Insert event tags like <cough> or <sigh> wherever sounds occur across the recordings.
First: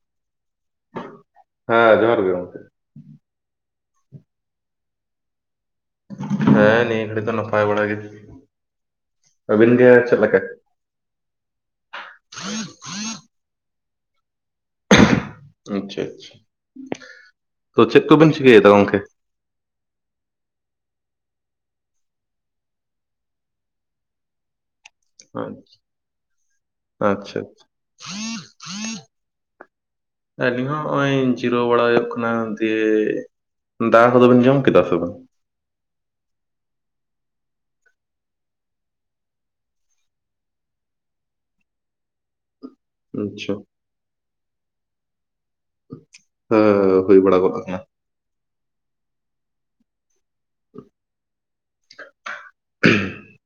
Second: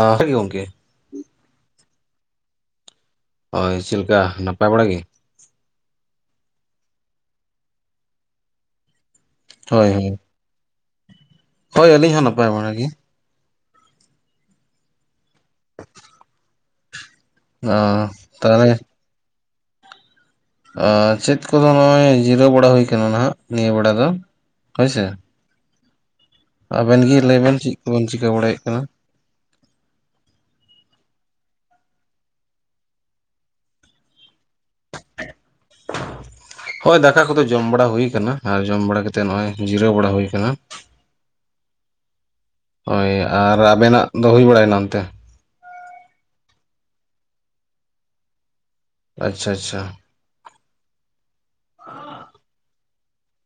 ᱚ <unintelligible> ᱜᱚᱝᱠᱮ᱾ ᱦᱮᱸ ᱡᱚᱦᱟᱨ ᱜᱮ ᱜᱚᱢᱠᱮ᱾ ᱦᱳᱭ ᱪᱮᱫ ᱞᱮᱠᱟ, ᱱᱟᱯᱟᱭ ᱵᱟᱲᱟ ᱜᱮ? ᱦᱮᱸ ᱱᱤᱭᱟᱹ ᱜᱷᱟᱹᱲᱤ ᱫᱚ ᱱᱟᱯᱟᱭ ᱵᱟᱲᱟ ᱜᱮ᱾ ᱟᱹᱵᱤᱱ ᱜᱮ ᱦᱳᱭ ᱦᱳᱭ᱾ ᱪᱮᱫ ᱞᱮᱠᱟ? ᱦᱳᱭ ᱟᱹᱞᱤᱧ ᱦᱚᱸ ᱱᱟᱯᱟᱭ ᱵᱟᱲᱟ ᱜᱮ᱾ ᱟᱪᱪᱷᱟ ᱟᱪᱪᱷᱟ᱾ ᱛᱚ ᱪᱮᱫ ᱟᱸ ᱠᱚᱵᱤᱱ ᱪᱤᱠᱟᱹᱭ ᱛᱟᱦᱚᱞᱮ ᱮᱫᱟ ᱜᱚᱝᱠᱮ? ᱟ ᱪᱮᱫ ᱠᱚᱫᱚ ᱱᱚᱜᱼᱚᱭ ᱡᱤᱨᱟᱹᱣ ᱵᱟᱲᱟ ᱦᱩᱭ ᱟᱠᱟᱱᱟ ᱱᱟᱦᱟᱜ ᱱᱤᱭᱟᱹ ᱵᱮᱲᱟ ᱫᱚ ᱦᱳᱭᱥᱮ᱾ <unintelligible> ᱟᱵᱮᱱ ᱜᱤ ᱟᱪᱪᱷᱟ ᱞᱟᱹᱭ ᱵᱮᱱ ᱪᱤᱜ ᱠᱚᱵᱮᱱ ᱪᱤᱠᱟᱹ ᱵᱟᱲᱟᱭᱮᱜ ᱠᱟᱱᱟ? ᱟᱹᱞᱤᱧ ᱦᱚᱸ ᱦᱚᱜᱼᱚᱭ ᱡᱤᱨᱟᱹᱣ ᱵᱟᱲᱟ ᱦᱩᱭᱩᱜ ᱠᱟᱱᱟ ᱫᱤᱭᱮ ᱫᱟᱠᱟ ᱠᱚᱫᱚ ᱵᱮᱱ ᱡᱚᱢ ᱠᱮᱫᱟ ᱥᱮ ᱵᱟᱝ? ᱦᱳᱭ ᱫᱟᱠᱟ ᱠᱚᱫᱚ ᱡᱚᱢ ᱵᱟᱲᱟ ᱦᱩᱭᱩ ᱠᱟᱱᱟ ᱟᱨ ᱡᱚᱢ ᱵᱟᱲᱟ ᱠᱟᱛᱮᱜ ᱱᱚᱜᱼᱚᱭ ᱡᱤᱨᱟᱹᱣ ᱵᱟᱲᱟ ᱦᱩᱭ ᱠᱟᱱᱟ᱾ ᱦᱳᱭ ᱟᱪᱪᱷᱟ ᱟᱨ ᱟᱵᱮᱱᱟᱜ ᱫᱚ ᱦᱩᱭ ᱵᱟᱲᱟᱭᱮᱱᱟ ᱚᱱᱛᱮ? ᱦᱟᱹ ᱦᱩᱭ ᱵᱟᱲᱟ ᱠᱚᱚᱜ ᱜᱟᱫ ᱟᱠᱟᱱᱟ᱾ ᱟᱪᱪᱷᱟ ᱟᱪᱪᱷᱟ᱾ <unintelligible>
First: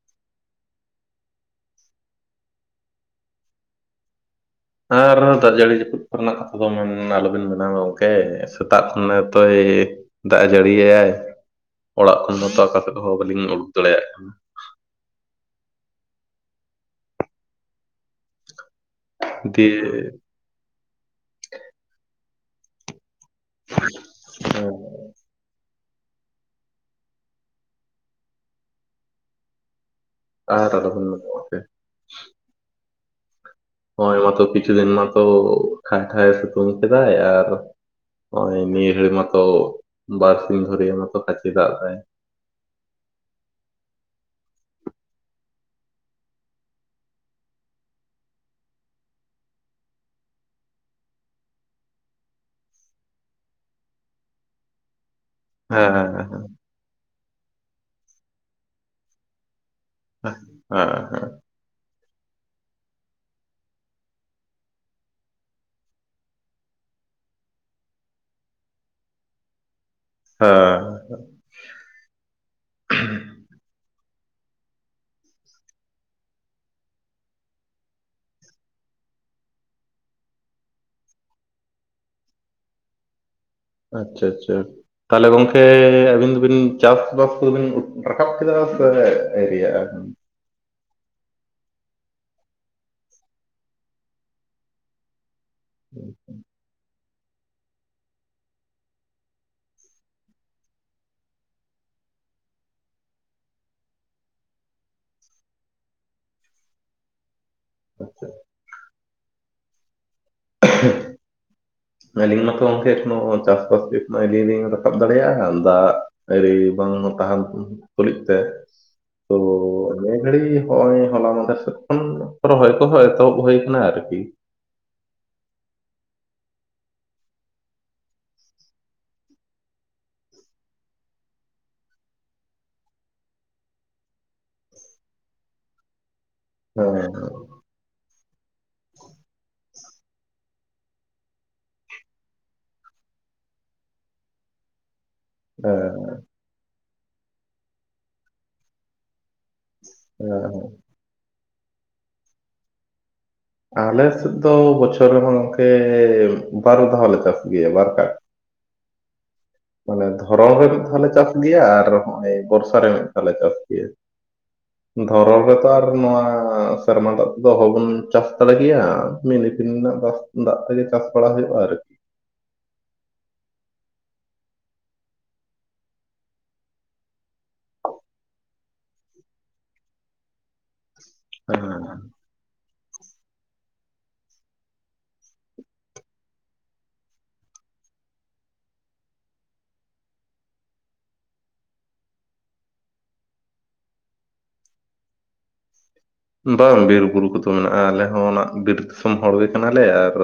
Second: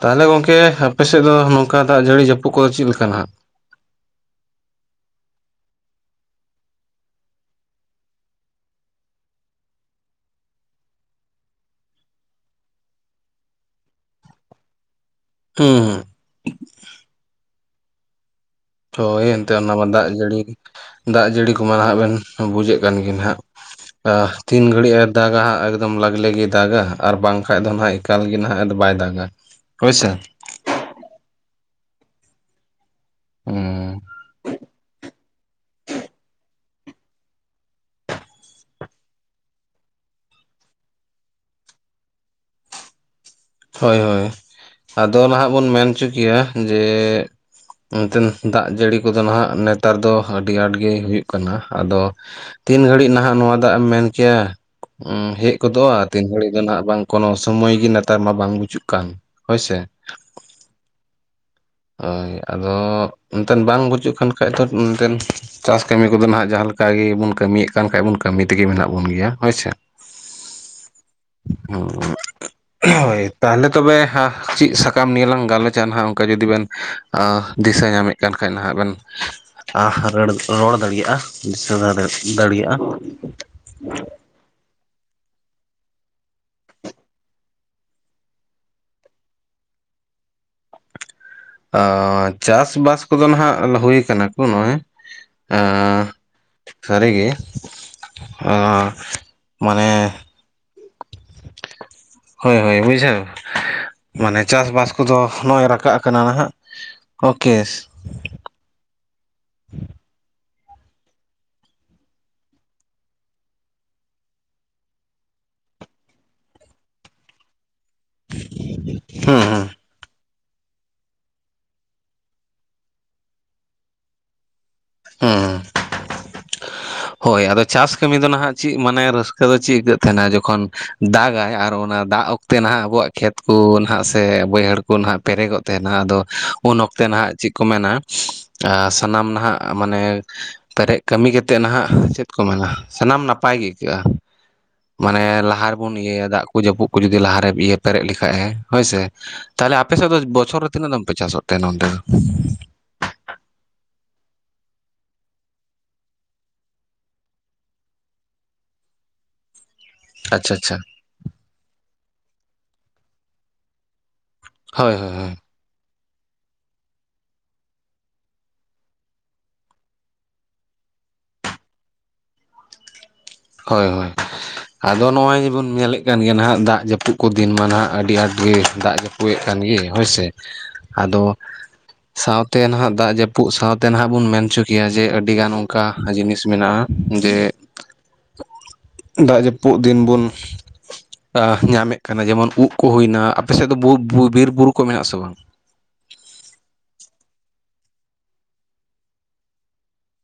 ᱛᱟᱦᱚᱞᱮ ᱜᱚᱝᱠᱮ ᱟᱯᱮ ᱥᱮᱫ ᱫᱚ ᱱᱚᱝᱠᱟ ᱫᱟᱜ ᱡᱟᱹᱲᱤ ᱡᱟᱹᱯᱩᱫ ᱠᱚᱫᱚ ᱪᱮᱫ ᱞᱮᱠᱟ ᱱᱦᱟᱸᱜ? ᱟᱨ ᱫᱟᱜ ᱡᱟᱹᱲᱤ ᱡᱟᱹᱯᱩᱫ ᱠᱚᱨᱮᱱᱟᱜ ᱠᱟᱛᱷᱟ ᱫᱚ ᱢᱮᱱ ᱟᱞᱚᱵᱤᱱ ᱢᱮᱱᱟ ᱜᱚᱝᱠᱮ ᱥᱮᱛᱟᱜ ᱠᱷᱚᱱᱮ ᱮᱛᱚᱭ ᱫᱟᱜᱼᱮ ᱡᱟᱹᱲᱤᱭᱮ-ᱟᱭ ᱚᱲᱟᱜ ᱠᱷᱚᱱ ᱢᱟᱛᱚ ᱚᱠᱟ ᱥᱮᱫ ᱦᱚᱸ ᱵᱟᱟᱹᱞᱤᱧ ᱩᱰᱩᱠ ᱫᱟᱲᱮᱭᱟᱜ ᱠᱟᱱᱟ᱾ ᱦᱮᱸ ᱦᱮᱸ᱾ ᱦᱳᱭ ᱮᱱᱛᱮ ᱚᱱᱟ ᱢᱟ ᱫᱤᱭᱮ ᱫᱟᱜ ᱡᱟᱹᱲᱤ, ᱫᱟᱜ ᱡᱟᱹᱲᱤ ᱠᱚᱢᱟ ᱱᱟᱦᱟᱜ ᱵᱮᱱ ᱵᱩᱡᱮᱫ ᱠᱟᱱ ᱜᱮ ᱱᱦᱟᱜ᱾ ᱟᱦ ᱛᱤᱱ ᱦᱮᱸ ᱜᱷᱟᱹᱲᱤᱡ-ᱮ ᱫᱟᱜᱟ ᱦᱟᱸᱜ ᱮᱜ ᱫᱚᱢ ᱞᱟᱜᱽ ᱞᱟᱷᱤᱭ ᱫᱟᱜᱟ ᱟᱨ ᱵᱟᱝᱠᱷᱟᱡ ᱫᱚ ᱱᱟᱦᱟᱜ ᱮᱠᱟᱞ ᱜᱮ ᱱᱟᱦᱟᱜ ᱟᱫᱚ ᱵᱟᱭ ᱫᱟᱜᱟ ᱦᱳᱭ ᱥᱮ᱾ ᱟᱨ ᱟᱞᱟᱵᱮᱱ ᱢᱮᱱᱟ ᱜᱚᱝᱠᱮ᱾ ᱦᱩᱸ᱾ ᱦᱚᱸᱜ-ᱚᱭ ᱢᱟᱛᱚ ᱠᱤᱪᱩ ᱫᱤᱱ ᱢᱟᱛᱚ ᱠᱷᱟᱭ-ᱠᱷᱟᱭᱮ ᱥᱤᱛᱩᱝ ᱠᱮᱫᱟᱭ ᱟᱨ ᱱᱚᱜᱚᱭ ᱱᱤᱭᱟᱹ ᱜᱷᱟᱲᱤᱡ ᱢᱟᱛᱚ ᱵᱟᱨᱥᱤᱧ ᱫᱷᱚᱨᱤᱭᱟᱹ ᱢᱟᱛᱚ ᱠᱟᱪᱮ ᱫᱟᱜ ᱫᱟᱭ᱾ ᱦᱳᱭ ᱦᱳᱭ᱾ ᱟᱫᱚ ᱱᱟᱦᱟᱜ ᱵᱚᱱ ᱢᱮᱱ ᱦᱚᱪᱚ ᱠᱮᱭᱟ ᱡᱮ ᱮᱱᱛᱮᱫ ᱫᱟᱜ ᱡᱟᱹᱲᱤ ᱠᱚᱫᱚ ᱱᱟᱦᱟᱜ ᱱᱮᱛᱟᱨ ᱫᱚ ᱟᱹᱰᱤ ᱟᱸᱴ ᱜᱮ ᱦᱩᱭᱩᱜ ᱠᱟᱱᱟ ᱟᱫᱚ ᱛᱤᱱ ᱜᱷᱟᱹᱲᱤᱡ ᱱᱟᱦᱟᱜ ᱱᱚᱣᱟ ᱫᱟᱜ-ᱮᱢ ᱢᱮᱱ ᱠᱮᱭᱟ ᱩᱸ ᱦᱮᱡ ᱜᱚᱫᱚᱜᱼᱟ ᱛᱤᱱ ᱜᱷᱟᱲᱤᱡ ᱫᱚ ᱱᱟᱦᱟᱜ ᱵᱟᱝ ᱠᱳᱱᱳ ᱥᱚᱢᱚᱭ ᱜᱮ ᱱᱮᱛᱟᱨ ᱢᱟ ᱵᱟᱝ ᱵᱩᱡᱩᱜ ᱠᱟᱱ ᱦᱳᱭ ᱥᱮ᱾ ᱦᱮᱸ ᱦᱮᱸ ᱦᱮᱸ᱾ ᱦᱳᱭ ᱟᱫᱚ ᱮᱱᱛᱮᱫ ᱵᱟᱝ ᱵᱟᱹᱪᱩᱜ ᱠᱷᱟᱱ ᱠᱷᱟᱡ ᱫᱚ ᱮᱱᱛᱮᱱ ᱪᱟᱥ ᱠᱟᱹᱢᱤ ᱠᱚᱫᱚ ᱱᱟᱦᱟᱸᱜ ᱡᱟᱦᱟᱸ ᱞᱮᱠᱟ ᱜᱮᱵᱚᱱ ᱠᱟᱹᱢᱤᱭᱮᱜ ᱠᱟᱱ ᱠᱷᱟᱭ ᱵᱚᱱ ᱠᱟᱹᱢᱤ ᱛᱮᱜᱮ ᱢᱮᱱᱟᱜ ᱵᱚᱱ ᱜᱮᱭᱟ ᱦᱳᱭᱥᱮ᱾ ᱦᱚᱸ ᱦᱚᱸᱜ ᱦᱳᱭ ᱛᱟᱦᱚᱞᱮ ᱛᱚᱵᱮ ᱦᱟᱸᱜ ᱪᱮᱜ ᱥᱟᱠᱟᱢ ᱱᱤᱭᱟᱹ ᱞᱟᱝ ᱜᱟᱞᱚᱪᱼᱟ ᱱᱟᱦᱟᱸᱜ ᱚᱝᱠᱟ ᱡᱩᱫᱤ ᱵᱮᱱ ᱟᱸ ᱫᱤᱥᱟᱹ ᱧᱟᱢᱮᱜ ᱠᱟᱱ ᱠᱷᱟᱭ ᱱᱟᱦᱟᱸᱜ ᱵᱮᱱ ᱟᱸ ᱨᱟᱹᱲ ᱨᱚᱲ ᱫᱟᱲᱮᱭᱟᱜᱼᱟ ᱫᱤᱥᱟᱹ ᱫᱟᱲᱮ ᱫᱟᱲᱤᱭᱟᱜᱼᱟ? ᱟᱪᱪᱷᱟ ᱟᱪᱪᱷᱟ᱾ ᱛᱟᱦᱚᱞᱮ ᱜᱚᱝᱠᱮ ᱟᱹᱵᱤᱱ ᱫᱚᱵᱤᱱ ᱪᱟᱥᱵᱟᱥ ᱠᱚᱫᱚᱵᱤᱱ ᱨᱟᱠᱟᱵ ᱠᱮᱫᱟ ᱥᱮ ᱟᱭᱨᱤᱭᱟᱜᱼᱟ? ᱟᱸ ᱪᱟᱥᱵᱟᱥ ᱠᱚᱫᱚ ᱱᱟᱦᱟᱸᱜ ᱦᱩᱭ ᱠᱟᱱᱟ ᱠᱚ ᱱᱚᱜᱼᱚᱭ᱾ <unintelligible> ᱥᱟᱹᱨᱤᱜᱮ ᱚᱸᱻ ᱢᱟᱱᱮ ᱦᱳᱭ ᱦᱳᱭ ᱵᱩᱡᱷᱟᱹᱣ ᱢᱟᱱᱮ ᱪᱟᱥᱵᱟᱥ ᱠᱚᱫᱚ ᱱᱚᱜᱼᱚᱭ ᱨᱟᱠᱟᱵ ᱠᱟᱱᱟ ᱱᱟᱦᱟᱸᱜ᱾ ᱚ ᱠᱮᱥ, ᱟᱪᱪᱷᱟ, <inaudible> ᱟᱹᱞᱤᱧ ᱢᱟᱛᱚ ᱜᱚᱝᱠᱮ ᱮᱠᱷᱚᱱᱳ ᱪᱟᱥᱵᱟᱥ <unintelligible> ᱟᱹᱣᱨᱤ ᱞᱤᱧ ᱨᱟᱠᱟᱵ ᱫᱟᱲᱮᱭᱟᱜᱼᱟ ᱫᱟᱜᱽ ᱟᱹᱣᱨᱤ ᱵᱟᱝ ᱛᱟᱦᱮᱸᱱ ᱛᱩ ᱛᱩᱞᱩᱭ ᱛᱮ ᱛᱚ ᱦᱩᱸ ᱦᱩᱸ ᱚᱱᱮ, ᱟᱹᱲᱤ ᱦᱚᱸᱜᱼᱚᱭ ᱦᱚᱞᱟ ᱢᱟᱷᱮᱨᱫ ᱥᱮᱜ ᱠᱷᱚᱱ ᱨᱚᱦᱚᱭ ᱠᱚᱦᱚᱸ ᱮᱛᱦᱚᱵ ᱦᱳᱭ ᱠᱟᱱᱟ ᱟᱨᱠᱤ᱾ ᱦᱩᱸ ᱦᱳᱭ ᱟᱫᱚ ᱪᱟᱥ ᱠᱟᱹᱢᱤ ᱫᱚ ᱱᱟᱦᱟᱹᱜ ᱪᱮᱜ ᱢᱟᱱᱮ ᱨᱟᱹᱥᱠᱟᱹ ᱫᱚ ᱪᱮᱜ ᱟᱹᱭᱠᱟᱹᱜ ᱛᱟᱦᱮᱸᱱᱟ ᱡᱚᱠᱷᱚᱱ ᱫᱟᱜᱟᱭ ᱟᱨ ᱚᱱᱟ ᱫᱟᱜᱽ ᱚᱠ ᱛᱮ ᱱᱟᱦᱟᱸᱜ ᱟᱵᱚᱣᱟᱜ ᱠᱷᱮᱛ ᱠᱚ ᱱᱟᱦᱟᱸᱜ ᱥᱮ ᱵᱟᱹᱭᱦᱟᱹᱲ ᱠᱚ ᱱᱟᱦᱟᱸᱜ ᱯᱮᱨᱮᱜᱚᱜ ᱛᱟᱦᱮᱸᱱᱟ ᱟᱫᱚ ᱩᱱ ᱚᱠᱛᱮ ᱦᱮᱸ ᱱᱟᱦᱟᱸᱜ ᱪᱤᱠ ᱠᱚ ᱢᱮᱱᱟ ᱟᱸ ᱥᱟᱱᱟᱢ ᱱᱟᱦᱟᱸᱜ ᱢᱟᱱᱮ ᱯᱮᱨᱮᱡ ᱠᱟᱹᱢᱤ ᱠᱟᱛᱮᱜ ᱱᱟᱦᱟᱸᱜ ᱪᱮᱫ ᱠᱚ ᱢᱮᱱᱟ ᱥᱟᱱᱟᱢ ᱱᱟᱯᱟᱭ ᱜᱮ ᱟᱹᱭᱠᱟᱹᱜᱼᱟ ᱢᱟᱱᱮ ᱞᱟᱦᱟ ᱦᱮᱸ ᱨᱮᱵᱚᱱ ᱤᱭᱟᱹᱭᱟ ᱫᱟᱜᱽ ᱠᱚ ᱡᱟᱹᱯᱩᱜ ᱠᱚ ᱡᱩᱫᱤ ᱞᱟᱦᱟᱨᱮ ᱤᱭᱟᱹ ᱡᱩᱫᱤ ᱯᱮᱨᱮᱜ ᱞᱮᱠᱷᱟᱭ ᱮ ᱦᱳᱭ ᱥᱮ, ᱛᱟᱦᱚᱞᱮ ᱟᱯᱮ ᱥᱮᱜ ᱫᱚ ᱦᱮᱸ ᱵᱚᱷᱚᱨ ᱨᱮ ᱛᱤᱱᱟᱹᱜ ᱫᱚᱢ ᱯᱮ ᱪᱟᱥᱚᱜ ᱛᱮ ᱱᱚᱰᱮ ᱦᱚᱸ ᱟᱞᱮ ᱥᱮᱜ ᱫᱚ ᱵᱚᱪᱷᱚᱨ ᱨᱮᱢᱟ ᱜᱚᱝᱠᱮ ᱵᱟᱨ ᱫᱷᱟᱣᱞᱮ ᱪᱟᱥ ᱜᱮᱭᱟ ᱵᱟᱨ ᱠᱟᱴ᱾ ᱢᱟᱱᱮ ᱟᱪᱪᱷᱟ ᱫᱷᱚᱨᱚᱢ ᱨᱮ ᱟᱪᱪᱷᱟ ᱢᱤᱜ ᱫᱷᱟᱣᱞᱮ ᱪᱟᱥ ᱜᱮᱭᱟ ᱟᱨ ᱦᱚᱸᱜᱼᱚᱭ ᱵᱚᱨᱥᱟ ᱨᱮ ᱢᱤᱜ ᱫᱷᱟᱣ ᱞᱮ ᱪᱟᱥ ᱜᱮᱭᱟ᱾ ᱦᱳᱭ ᱦᱳᱭ ᱫᱷᱚᱨᱚᱱ ᱨᱮ ᱟᱨ ᱱᱚᱣᱟ ᱥᱮᱨᱢᱟ ᱫᱟᱜᱽ ᱛᱮᱫᱚ ᱚᱦᱚᱵᱚᱱ ᱪᱟᱥ ᱫᱟᱲᱮ ᱠᱮᱭᱟ ᱢᱤᱱᱤᱯᱤᱱ ᱨᱮᱱᱟᱜ ᱵᱟᱥ ᱫᱟᱜᱽ ᱛᱮᱜᱮ ᱪᱟᱥ ᱵᱟᱲᱟ ᱦᱩᱭᱩᱜᱼᱟ ᱟᱨ ᱦᱳᱭ ᱦᱳᱭ᱾ ᱟᱫᱚ ᱱᱚᱜᱼᱚᱭ ᱡᱮ ᱵᱚᱱ ᱧᱮᱞᱮᱜ ᱠᱟᱱ ᱜᱮᱭᱟ ᱱᱟᱦᱟᱸᱜ ᱫᱟᱜᱽ ᱡᱟᱹᱯᱩᱜ ᱠᱚ ᱫᱤᱱ ᱢᱟ ᱱᱟᱦᱟᱸᱜ ᱟᱹᱰᱤ ᱟᱸᱴ ᱜᱮ ᱫᱟᱜᱽ ᱡᱟᱹ ᱯᱩᱜ ᱮᱱ ᱠᱟᱱ ᱜᱮ ᱦᱳᱭ ᱥᱮ, ᱟᱫᱚ <unintelligible> ᱥᱟᱶᱛᱮ ᱱᱟᱦᱟᱸᱜ ᱫᱟᱜᱽ ᱡᱟᱹᱯᱩᱜ ᱥᱟᱶᱛᱮ ᱱᱟᱦᱟᱸᱜ ᱵᱚᱱ ᱢᱮᱱᱪᱚ ᱠᱮᱭᱟ ᱡᱮ ᱟᱹᱰᱤᱜᱟᱱ ᱚᱱᱠᱟ ᱡᱤᱱᱤᱥ ᱢᱮᱱᱟᱜᱼᱟ ᱡᱮ ᱫᱟᱜᱽ ᱡᱟᱹᱯᱩᱫ ᱫᱤᱱ ᱵᱚᱱ ᱟ ᱧᱟᱢᱮᱜ ᱠᱟᱱᱟ ᱡᱮᱢᱚᱱ ᱩᱵ ᱠᱚ ᱦᱩᱭᱱᱟ ᱟᱯᱮ ᱥᱮᱜ ᱫᱚ ᱵᱩ ᱵᱩ ᱵᱤᱨ ᱵᱩᱨᱩ ᱠᱚ ᱢᱮᱱᱟᱜ ᱟᱥᱮ ᱵᱟᱝ? ᱵᱟᱝ ᱵᱤᱨᱵᱩᱨᱩ ᱠᱚᱫᱚ ᱢᱮᱱᱟᱜᱼᱟ ᱟᱞᱮ ᱦᱚᱸ ᱚᱱᱟ ᱵᱤᱨ ᱫᱤᱥᱚᱢ ᱦᱚᱲᱜᱮ ᱠᱟᱱᱟᱞᱮ ᱟᱨ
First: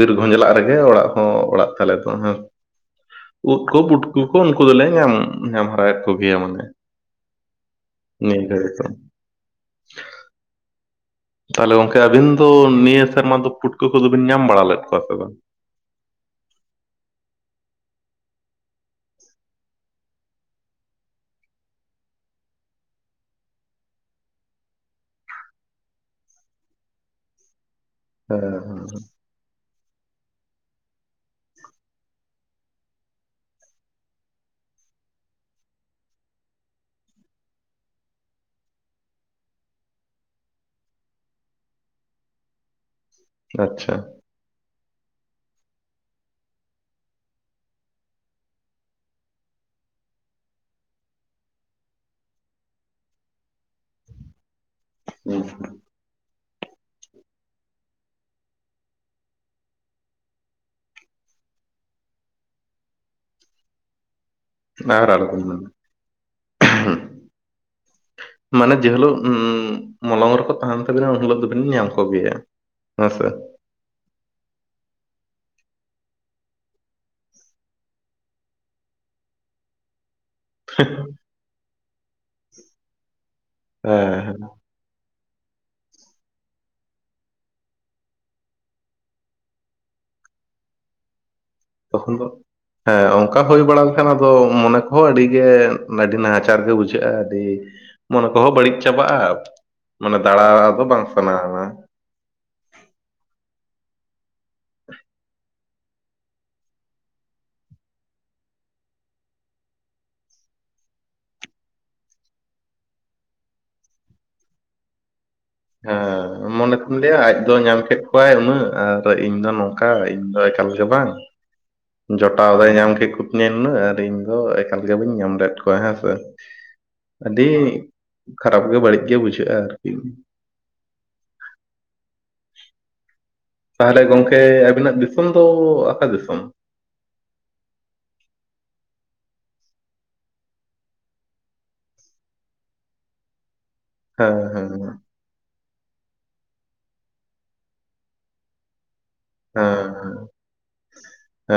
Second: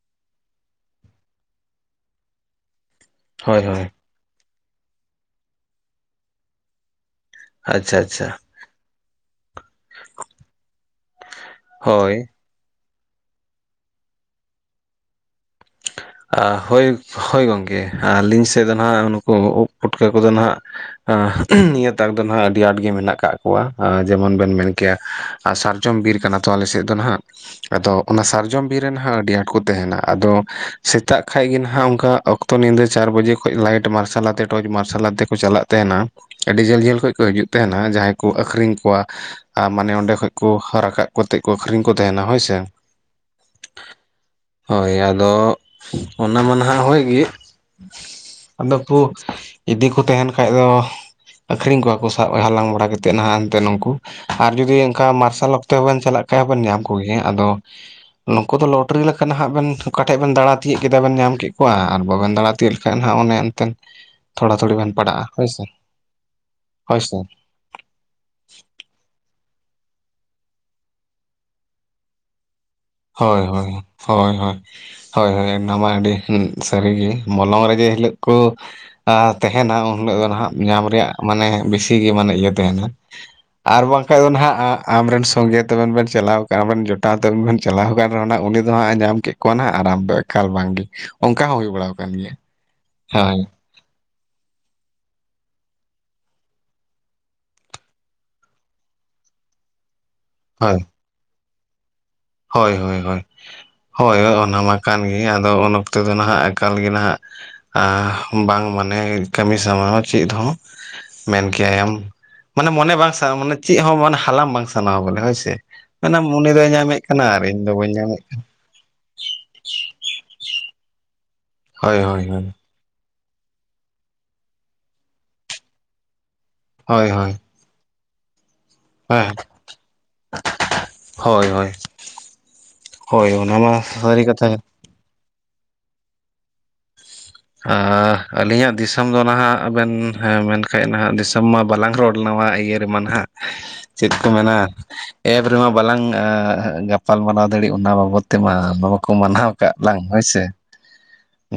ᱵᱤᱨ ᱜᱷᱚᱸᱡᱽᱞᱟᱜ ᱨᱮᱜᱮ ᱚᱲᱟᱜ ᱦᱚᱸ ᱚᱲᱟᱜ ᱛᱟᱞᱮ ᱫᱚ ᱦᱮᱸ᱾ ᱦᱳᱭ ᱩᱫ ᱠᱚ ᱦᱳᱭ ᱯᱩᱴᱠᱩ ᱠᱚ ᱩᱱᱠᱩ ᱫᱚᱞᱮ ᱧᱟᱢ ᱧᱟᱢ ᱦᱚᱨᱟᱭᱮᱜ ᱠᱚᱜᱮᱭᱟ ᱢᱟᱱᱮ᱾ ᱟᱪᱪᱷᱟ ᱟᱪᱪᱷᱟ ᱮᱱᱮ ᱮᱝᱠᱟ ᱜᱮᱛᱚ, ᱛᱟᱦᱚᱞᱮ ᱜᱚᱢᱹᱝᱠᱮ ᱦᱳᱭ ᱟᱹᱵᱤᱱ ᱫᱚ ᱱᱤᱭᱟᱹ ᱥᱮᱨᱢᱟ ᱫᱚ ᱯᱩᱴᱠᱟᱹ ᱠᱚᱫᱚᱵᱤᱱ ᱧᱟᱢ ᱵᱟᱲᱟ ᱞᱮᱫ ᱠᱚᱣᱟ ᱥᱮ ᱵᱟᱝ? <inaudible> ᱟ ᱦᱳᱭ ᱦᱳᱭ ᱜᱚᱝᱠᱮ, ᱟᱞᱤᱧ ᱥᱮᱜ ᱫᱚ ᱱᱟᱦᱟᱸᱜ ᱱᱩᱠᱩ ᱩᱵ ᱯᱩᱴᱠᱟᱹ ᱠᱚᱫᱚ ᱱᱟᱦᱟᱸᱜ, ᱟ ᱱᱤᱭᱟᱹ ᱛᱟᱠ ᱫᱚ ᱱᱟᱦᱟᱸᱜ ᱟᱹᱰᱤ ᱟᱸᱴ ᱜᱮ ᱢᱮᱱᱟᱜ ᱠᱟᱜ ᱠᱚᱣᱟ ᱡᱮᱢᱚᱱ ᱵᱮᱱ ᱢᱮᱱ ᱠᱮᱭᱟ ᱟᱨ ᱥᱟᱨᱡᱚᱢ ᱵᱤᱨ ᱠᱟᱱᱟ ᱛᱚ ᱟᱞᱮᱥᱮᱫ ᱫᱚ ᱱᱟᱦᱟᱜ᱾ ᱟᱫᱚ ᱚᱱᱟ ᱥᱟᱨᱡᱚᱢ ᱵᱤᱨ ᱦᱮᱸ ᱨᱮ ᱱᱟᱦᱟᱜ ᱟᱹᱰᱤ ᱟᱸᱴ ᱠᱚ ᱛᱟᱦᱮᱱᱟ ᱟᱫᱚ ᱥᱮᱛᱟᱜ ᱠᱷᱟᱡ ᱜᱮ ᱱᱟᱦᱱᱟᱜ ᱚᱝᱠᱟ ᱚᱠᱛᱚ ᱧᱤᱫᱟᱹ ᱪᱟᱨ ᱵᱟᱡᱮ ᱠᱷᱚᱡ ᱞᱟᱭᱤᱴ ᱢᱟᱨᱥᱟᱞ ᱟᱛᱮ ᱴᱚᱨᱪ ᱢᱟᱨᱥᱟᱞ ᱟᱛᱮ ᱠᱚ ᱪᱟᱞᱟᱜ ᱛᱟᱦᱮᱱᱟ ᱟᱹᱰᱤ ᱡᱷᱟᱹᱞ ᱡᱷᱟᱹᱞ ᱠᱷᱚᱡ ᱠᱚ ᱦᱟᱹᱡᱩᱜ ᱛᱟᱦᱮᱱᱟ ᱡᱟᱦᱟᱸᱭ ᱠᱚ ᱟᱹᱷᱨᱤᱧ ᱠᱚᱣᱟ ᱟ ᱢᱟᱱᱮ ᱚᱸᱰᱮ ᱠᱷᱚᱡ ᱠᱚ ᱨᱟᱠᱟᱵ ᱠᱟᱛᱮᱜ ᱠᱚ ᱟᱹᱠᱷᱨᱤᱧ ᱠᱚ ᱛᱟᱦᱮᱱᱟ ᱦᱳᱭᱥᱮ᱾ ᱟᱪᱪᱷᱟ᱾ ᱦᱳᱭ ᱟᱫᱚ ᱚᱱᱟ ᱢᱟ ᱱᱟᱦᱟᱜ ᱦᱳᱭ ᱜᱮ᱾ ᱟᱫᱚ ᱠᱚ ᱤᱫᱤ ᱠᱚ ᱛᱟᱦᱮᱱ ᱠᱷᱟᱡ ᱫᱚ ᱟᱹᱠᱷᱨᱤᱧ ᱠᱚᱣᱟ ᱠᱚ ᱥᱟᱵ ᱦᱟᱞᱟᱝ ᱵᱟᱲᱟ ᱠᱟᱛᱮᱫ ᱱᱟᱦᱟᱜ ᱮᱱᱛᱮ ᱱᱩᱠᱩ ᱟᱨ ᱡᱩᱫᱤ ᱚᱝᱠᱟ ᱢᱟᱨᱥᱟᱞ ᱚᱠᱛᱮ ᱦᱚᱸᱵᱮᱱ ᱪᱟᱞᱟᱜ ᱠᱷᱟᱡ ᱦᱚᱸᱵᱮᱱ ᱧᱟᱢ ᱠᱚᱜᱮᱭᱟ ᱟᱫᱚ, ᱱᱩᱠᱩ ᱫᱚ ᱞᱚᱴᱨᱤ ᱞᱮᱠᱟ ᱱᱟᱦᱟᱜ ᱵᱮᱱ ᱚᱠᱟ ᱴᱷᱮᱡ ᱵᱮᱱ ᱫᱟᱬᱟ ᱛᱤᱭᱟᱹᱜ ᱠᱮᱫᱟ ᱵᱮᱱ ᱧᱟᱢ ᱠᱮᱫ ᱠᱚᱣᱟ ᱟᱨ ᱵᱟᱵᱮᱱ ᱫᱟᱬᱟ ᱛᱤᱭᱟᱹᱜ ᱞᱮᱠᱷᱟᱡ ᱱᱟᱦᱟᱜ ᱚᱱᱮ ᱮᱱᱛᱮᱱ ᱛᱷᱚᱲᱟ ᱛᱷᱩᱲᱤ ᱵᱮᱱ ᱟᱨ ᱯᱟᱲᱟᱜᱼᱟ ᱟᱬᱜᱚᱢ ᱦᱳᱭ ᱵᱮᱱ ᱥᱮ, ᱦᱳᱭ ᱥᱮ᱾ ᱢᱟᱱᱮ ᱡᱮᱦᱤᱞᱳᱜ ᱩᱸ ᱢᱚᱞᱚᱝ ᱨᱮᱠᱚ ᱛᱟᱦᱮᱱ ᱛᱟᱵᱤᱱᱟ ᱩᱱᱦᱤᱞᱟᱹᱜ ᱫᱚᱵᱮᱱ ᱧᱟᱢᱠᱚ ᱜᱮᱭᱟ᱾ ᱦᱳᱭ ᱦᱳᱭ, ᱦᱳᱭ ᱦᱳᱭ᱾ ᱦᱳᱭ ᱦᱳᱭ, ᱚᱱᱟ ᱢᱟ ᱟᱹᱰᱤ ᱥᱟᱹᱨᱤᱜᱮ ᱢᱚᱞᱚᱝ ᱨᱮ ᱡᱮ ᱦᱤᱞᱳᱜ ᱠᱚ ᱟ ᱛᱟᱦᱮᱱᱟ ᱩᱱ ᱦᱤᱞᱳᱜ ᱫᱚ ᱱᱟᱦᱟᱜ ᱧᱟᱢ ᱨᱮᱭᱟᱜ ᱢᱟᱱᱮ ᱵᱮᱥᱤ ᱜᱮ ᱢᱟᱱᱮ ᱤᱭᱟᱹ ᱛᱟᱦᱮᱱᱟ ᱟᱨ ᱵᱟᱝᱠᱷᱟᱡ ᱦᱮᱸ ᱫᱚ ᱦᱮᱸ ᱱᱟᱦᱟᱜ ᱟᱢᱨᱮᱱ ᱥᱚᱸᱜᱮ ᱛᱟᱵᱮᱱ ᱵᱮᱱ ᱪᱟᱞᱟᱣ ᱠᱚᱜ-ᱟ ᱟᱵᱮᱱ ᱡᱚᱴᱟᱣ ᱛᱟᱵᱮᱱ ᱵᱮᱱ ᱪᱟᱞᱟᱣ ᱟᱠᱟᱱ ᱨᱮᱦᱚᱸ ᱩᱱᱤ ᱫᱚ ᱦᱟᱸᱜ ᱮ ᱧᱟᱢ ᱠᱮᱫ ᱠᱚᱣᱟ ᱱᱟᱦᱟᱜ ᱟᱨ ᱟᱢ ᱫᱚ ᱮᱠᱟᱞ ᱵᱟᱝᱜᱮ ᱚᱝᱠᱟ ᱦᱚᱸ ᱦᱩᱭ ᱵᱟᱲᱟᱣ ᱟᱠᱟᱱ ᱛᱚᱠᱷᱚᱱ ᱫᱚ ᱜᱮᱭᱟ᱾ ᱦᱮᱸ ᱦᱳᱭ ᱚᱝᱠᱟ ᱦᱩᱭ ᱵᱟᱲᱟ ᱠᱷᱟᱱ ᱟᱫᱚ ᱢᱚᱱᱮ ᱠᱚᱦᱚᱸ ᱟᱹᱰᱤᱜᱮ ᱟᱹᱰᱤ ᱱᱟᱦᱟᱪᱟᱨ ᱜᱮ ᱵᱩᱡᱷᱟᱹᱜᱼᱟ ᱟᱹᱰᱤ ᱢᱚᱱᱮ ᱠᱚᱦᱚᱸ ᱵᱟᱹᱲᱤᱡ ᱪᱟᱵᱟᱜᱼᱟ᱾ ᱢᱟᱱᱮ ᱫᱟᱬᱟ ᱦᱳᱭ ᱫᱚ ᱵᱟᱝ ᱥᱟᱱᱟᱣᱟ᱾ ᱦᱳᱭ ᱦᱳᱭ ᱦᱳᱭ, ᱦᱳᱭ ᱚᱱᱟ ᱢᱟ ᱠᱟᱱ ᱜᱮ ᱟᱫᱚ ᱚᱱᱟ ᱛᱮᱫᱚ ᱱᱟᱦᱟᱜ ᱮᱠᱟᱞ ᱜᱮ ᱱᱟᱦᱟᱜ ᱵᱟᱝ ᱢᱟᱱᱮ ᱠᱟᱹᱢᱤ ᱥᱟᱱᱟᱣᱟ ᱪᱮᱫ ᱦᱚᱸ᱾ ᱢᱮᱱᱠᱮᱭᱟᱭᱮᱢ ᱢᱟᱱᱮ ᱢᱚᱱᱮ ᱵᱟᱝ ᱥᱟᱱᱟ ᱢᱟᱱᱮ ᱪᱮᱫ ᱦᱚᱸ ᱢᱟᱱᱮ ᱦᱟᱞᱟᱝ ᱵᱟᱝ ᱥᱟᱱᱟᱣᱟ ᱵᱚᱞᱮ ᱦᱳᱭ ᱥᱮ᱾ ᱦᱟᱱᱟ ᱢᱚᱱᱮᱨᱮ ᱧᱟᱢᱮᱫ ᱫᱮᱭᱟ ᱠᱟᱱᱟ ᱟᱡ ᱟᱨ ᱫᱚ ᱤᱧ ᱧᱟᱢ ᱵᱟᱹᱧ ᱠᱮᱫ ᱧᱟᱢᱮᱫ ᱠᱚᱣᱟᱭ ᱩᱱᱟᱹᱜ ᱟᱨ ᱤᱧ ᱫᱚ ᱱᱚᱝᱠᱟ ᱤᱧ ᱫᱚ ᱮᱠᱟᱞ ᱜᱮ ᱵᱟᱝ᱾ ᱦᱳᱭ ᱦᱳᱭ ᱦᱳᱭ ᱡᱚᱴᱟᱣ ᱫᱚᱭ ᱧᱟᱢ ᱠᱮᱫ ᱠᱩᱛᱤᱧᱟ ᱱᱩᱱᱟᱹᱜ ᱟᱨ ᱤᱧᱫᱚ ᱮᱠᱟᱞᱜᱮ ᱵᱟᱹᱧ ᱧᱟᱢ ᱞᱮᱫ ᱠᱚᱣᱟ ᱦᱮᱸ ᱥᱮ᱾ ᱦᱳᱭ ᱦᱳᱭ ᱟᱹᱰᱤ ᱠᱷᱟᱨᱟᱯ ᱜᱮ ᱵᱟᱹᱲᱤᱡ ᱜᱮ ᱵᱩᱡᱷᱟᱹᱜᱼᱟ ᱟᱨᱠᱤ᱾ ᱦᱳᱭ ᱦᱳᱭ᱾ ᱦᱳᱭ ᱚᱱᱟᱢᱟ ᱛᱟᱦᱞᱮ ᱜᱚᱝᱠᱮ, ᱟᱹᱵᱤᱱᱟᱜ ᱫᱤᱥᱚᱢ ᱫᱚ ᱚᱠᱟ ᱫᱤᱥᱚᱢ? ᱟᱹᱞᱤᱧᱟᱜ ᱫᱤᱥᱚᱢ ᱫᱚ ᱱᱟᱦᱟᱜ ᱵᱮᱱ ᱢᱮᱱᱠᱷᱟᱱ ᱱᱟᱦᱟᱜ ᱫᱤᱥᱚᱢ ᱢᱟ ᱵᱟᱞᱟᱝ ᱨᱚᱲ ᱱᱟ ᱤᱭᱟᱹ ᱮᱢᱟ ᱱᱟᱦᱟᱜ ᱪᱮᱫ ᱠᱚ ᱦᱮᱸ ᱢᱮᱱᱟ ᱦᱮᱸ ᱮᱯ ᱨᱮᱢᱟ ᱵᱟᱞᱟᱝ ᱜᱟᱯᱟᱞ ᱢᱟᱨᱟᱨᱟᱣ ᱫᱟᱲᱮᱜ ᱚᱱᱟ ᱵᱟᱵᱚᱛ ᱛᱮᱢᱟ ᱠᱚ ᱢᱟᱱᱟᱣ ᱠᱟᱜ ᱦᱮᱸ ᱞᱟᱝ ᱦᱳᱭᱥᱮ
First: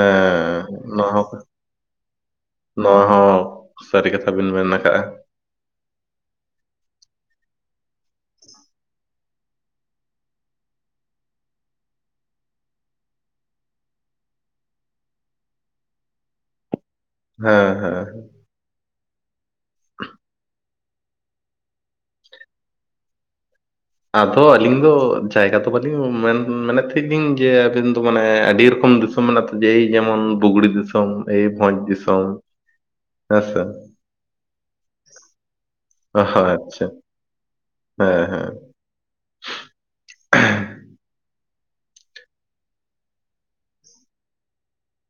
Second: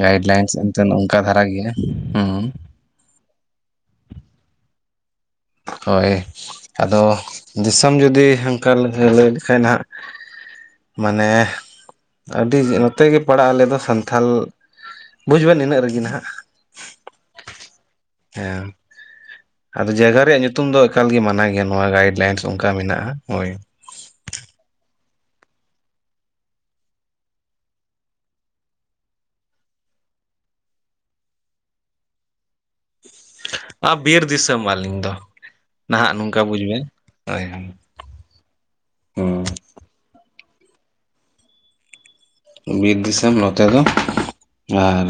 ᱜᱟᱭᱤᱰ ᱞᱟᱭᱤᱱ ᱱᱚᱣᱟ ᱱᱚᱝᱠᱟ ᱦᱚᱸ ᱫᱷᱟᱨᱟ ᱜᱮ ᱦᱮᱸ ᱱᱚᱣᱟ ᱦᱚᱸ ᱥᱟᱹᱨᱤ ᱠᱟᱛᱷᱟ ᱵᱤᱱ ᱢᱮᱱ ᱟᱠᱟᱜᱼᱟ ᱦᱳᱭ ᱟᱫᱚ ᱫᱤᱥᱚᱢ ᱡᱩᱫᱤ ᱚᱱᱠᱟ ᱞᱟᱹᱭ ᱞᱮᱠᱷᱟᱡ ᱦᱟᱸᱜ ᱢᱟᱱᱮ ᱟᱹᱰᱤ ᱱᱚᱛᱮ ᱜᱮ ᱯᱟᱲᱟᱜᱼᱟ ᱟᱞᱮ ᱫᱚ ᱥᱟᱱᱛᱷᱟᱞ ᱵᱩᱡᱽ ᱵᱮᱱ ᱤᱱᱟᱹᱜ ᱨᱮᱜᱮ ᱱᱟᱸᱜ ᱦᱮ ᱦᱮ ᱦᱮᱸ ᱟᱫᱚ ᱡᱟᱭᱜᱟ ᱨᱮᱭᱟᱜ ᱧᱩᱛᱩᱢ ᱫᱚ ᱮᱠᱟᱞ ᱜᱮ ᱢᱟᱱᱟ ᱜᱮᱭᱟ ᱱᱚᱣᱟ ᱜᱟᱭᱤᱰ ᱞᱟᱭᱤᱱᱥ ᱚᱱᱠᱟ ᱢᱮᱱᱟᱜᱼᱟ ᱦᱳᱭ ᱟᱫᱚ ᱟᱹᱞᱤᱧ ᱫᱚ ᱡᱟᱭᱜᱟ ᱫᱚ ᱵᱟᱹᱞᱤᱧ ᱢᱮᱱᱮ ᱢᱮᱱᱮᱫ ᱛᱟᱦᱮᱸᱫ ᱞᱤᱧ ᱡᱮ ᱟᱵᱤᱱ ᱫᱚ ᱢᱟᱱᱮ ᱟᱹᱰᱤ ᱨᱚᱠᱚᱢ <unintelligible> ᱡᱮᱭ ᱡᱮᱢᱚᱱ ᱵᱩᱜᱲᱤ ᱫᱤᱥ ᱫᱤᱥᱚᱢ ᱮ ᱵᱷᱚᱡᱽ ᱫᱤᱥ ᱫᱤᱥᱚᱢ ᱫᱤᱥᱚᱢ ᱦᱮᱸᱥᱮ ᱟᱨ ᱵᱤᱨ ᱫᱤᱥᱚᱢ ᱟᱹᱞᱤᱧ ᱫᱚ ᱱᱟᱦᱟᱸᱜ ᱱᱚᱝᱠᱟ ᱦᱳᱭ ᱵᱩᱡ ᱵᱮᱱ ᱟᱪᱪᱷᱟ ᱦᱳᱭ ᱦᱳᱭ ᱦᱮᱸ ᱦᱮᱸ ᱦᱩᱸ ᱵᱤᱨ ᱫᱤᱥᱚᱢ ᱱᱚᱛᱮ ᱫᱚ ᱟᱨ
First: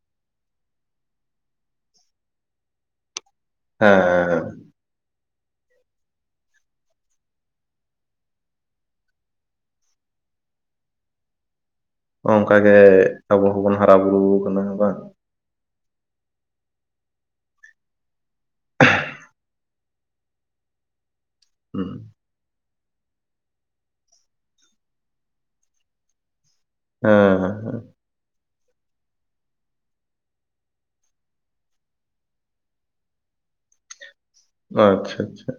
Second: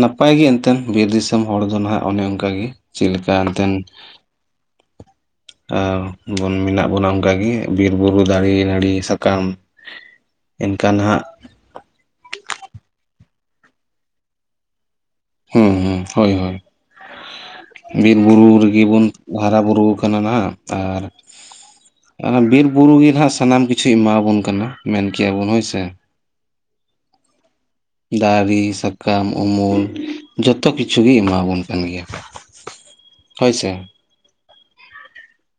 ᱱᱟᱯᱟᱭ ᱜᱮ ᱮᱱᱛᱮᱱ ᱵᱤᱨ ᱫᱤᱥᱚᱢ ᱦᱚᱲ ᱫᱚ ᱱᱟᱦᱟᱸᱜ ᱚᱱᱮ ᱚᱱᱠᱟᱜᱮ ᱪᱮᱫ ᱞᱮᱠᱟ ᱮᱱᱛᱮᱱ ᱦᱮᱸ ᱟ <unintelligible> ᱢᱮᱱᱟᱜ ᱵᱚᱱᱟ ᱚᱱᱠᱟᱜᱮ ᱵᱤᱨᱼᱵᱩᱨᱩ ᱫᱟᱨᱮ ᱱᱟᱹᱲᱤ ᱥᱟᱠᱟᱢ ᱮᱱᱠᱷᱟᱱ ᱦᱟᱸᱜ ᱚᱱᱠᱟᱜᱮ ᱟᱵᱚ ᱦᱚᱸᱵᱚᱱ ᱦᱟᱨᱟ ᱵᱩᱨᱩ ᱠᱟᱱᱟ ᱵᱟᱝ ᱦᱮᱸ ᱦᱮᱸ ᱦᱳᱭ ᱦᱳᱭ ᱵᱤᱨ ᱵᱩᱨᱩ ᱨᱮᱜᱮ ᱵᱚᱱ ᱦᱟᱨᱟ ᱵᱩᱨᱩ ᱟᱠᱟᱱᱟ ᱱᱟᱜ ᱟᱨ <unintelligible> ᱚᱱᱟ ᱵᱤᱨ ᱵᱩᱨᱩ ᱜᱮ ᱱᱟᱜ ᱥᱟᱱᱟᱢ ᱠᱤᱪᱷᱩᱭ ᱮᱢᱟᱵᱚᱱ ᱠᱟᱱᱟ ᱢᱮᱱ ᱠᱮᱭᱟᱵᱚᱱ ᱦᱳᱭᱥᱮ ᱦᱮᱸ <unintelligible> ᱫᱟᱨᱮ ᱥᱟᱠᱟᱢ ᱩᱢᱩᱞ ᱡᱚᱛᱚ ᱠᱤᱪᱷᱩ ᱜᱮᱭ ᱮᱢᱟᱵᱚᱱ ᱠᱟᱱ ᱜᱮᱭᱟ ᱦᱚᱭ ᱥᱮ ᱟᱪᱪᱷᱟ ᱟᱪᱪᱷᱟ,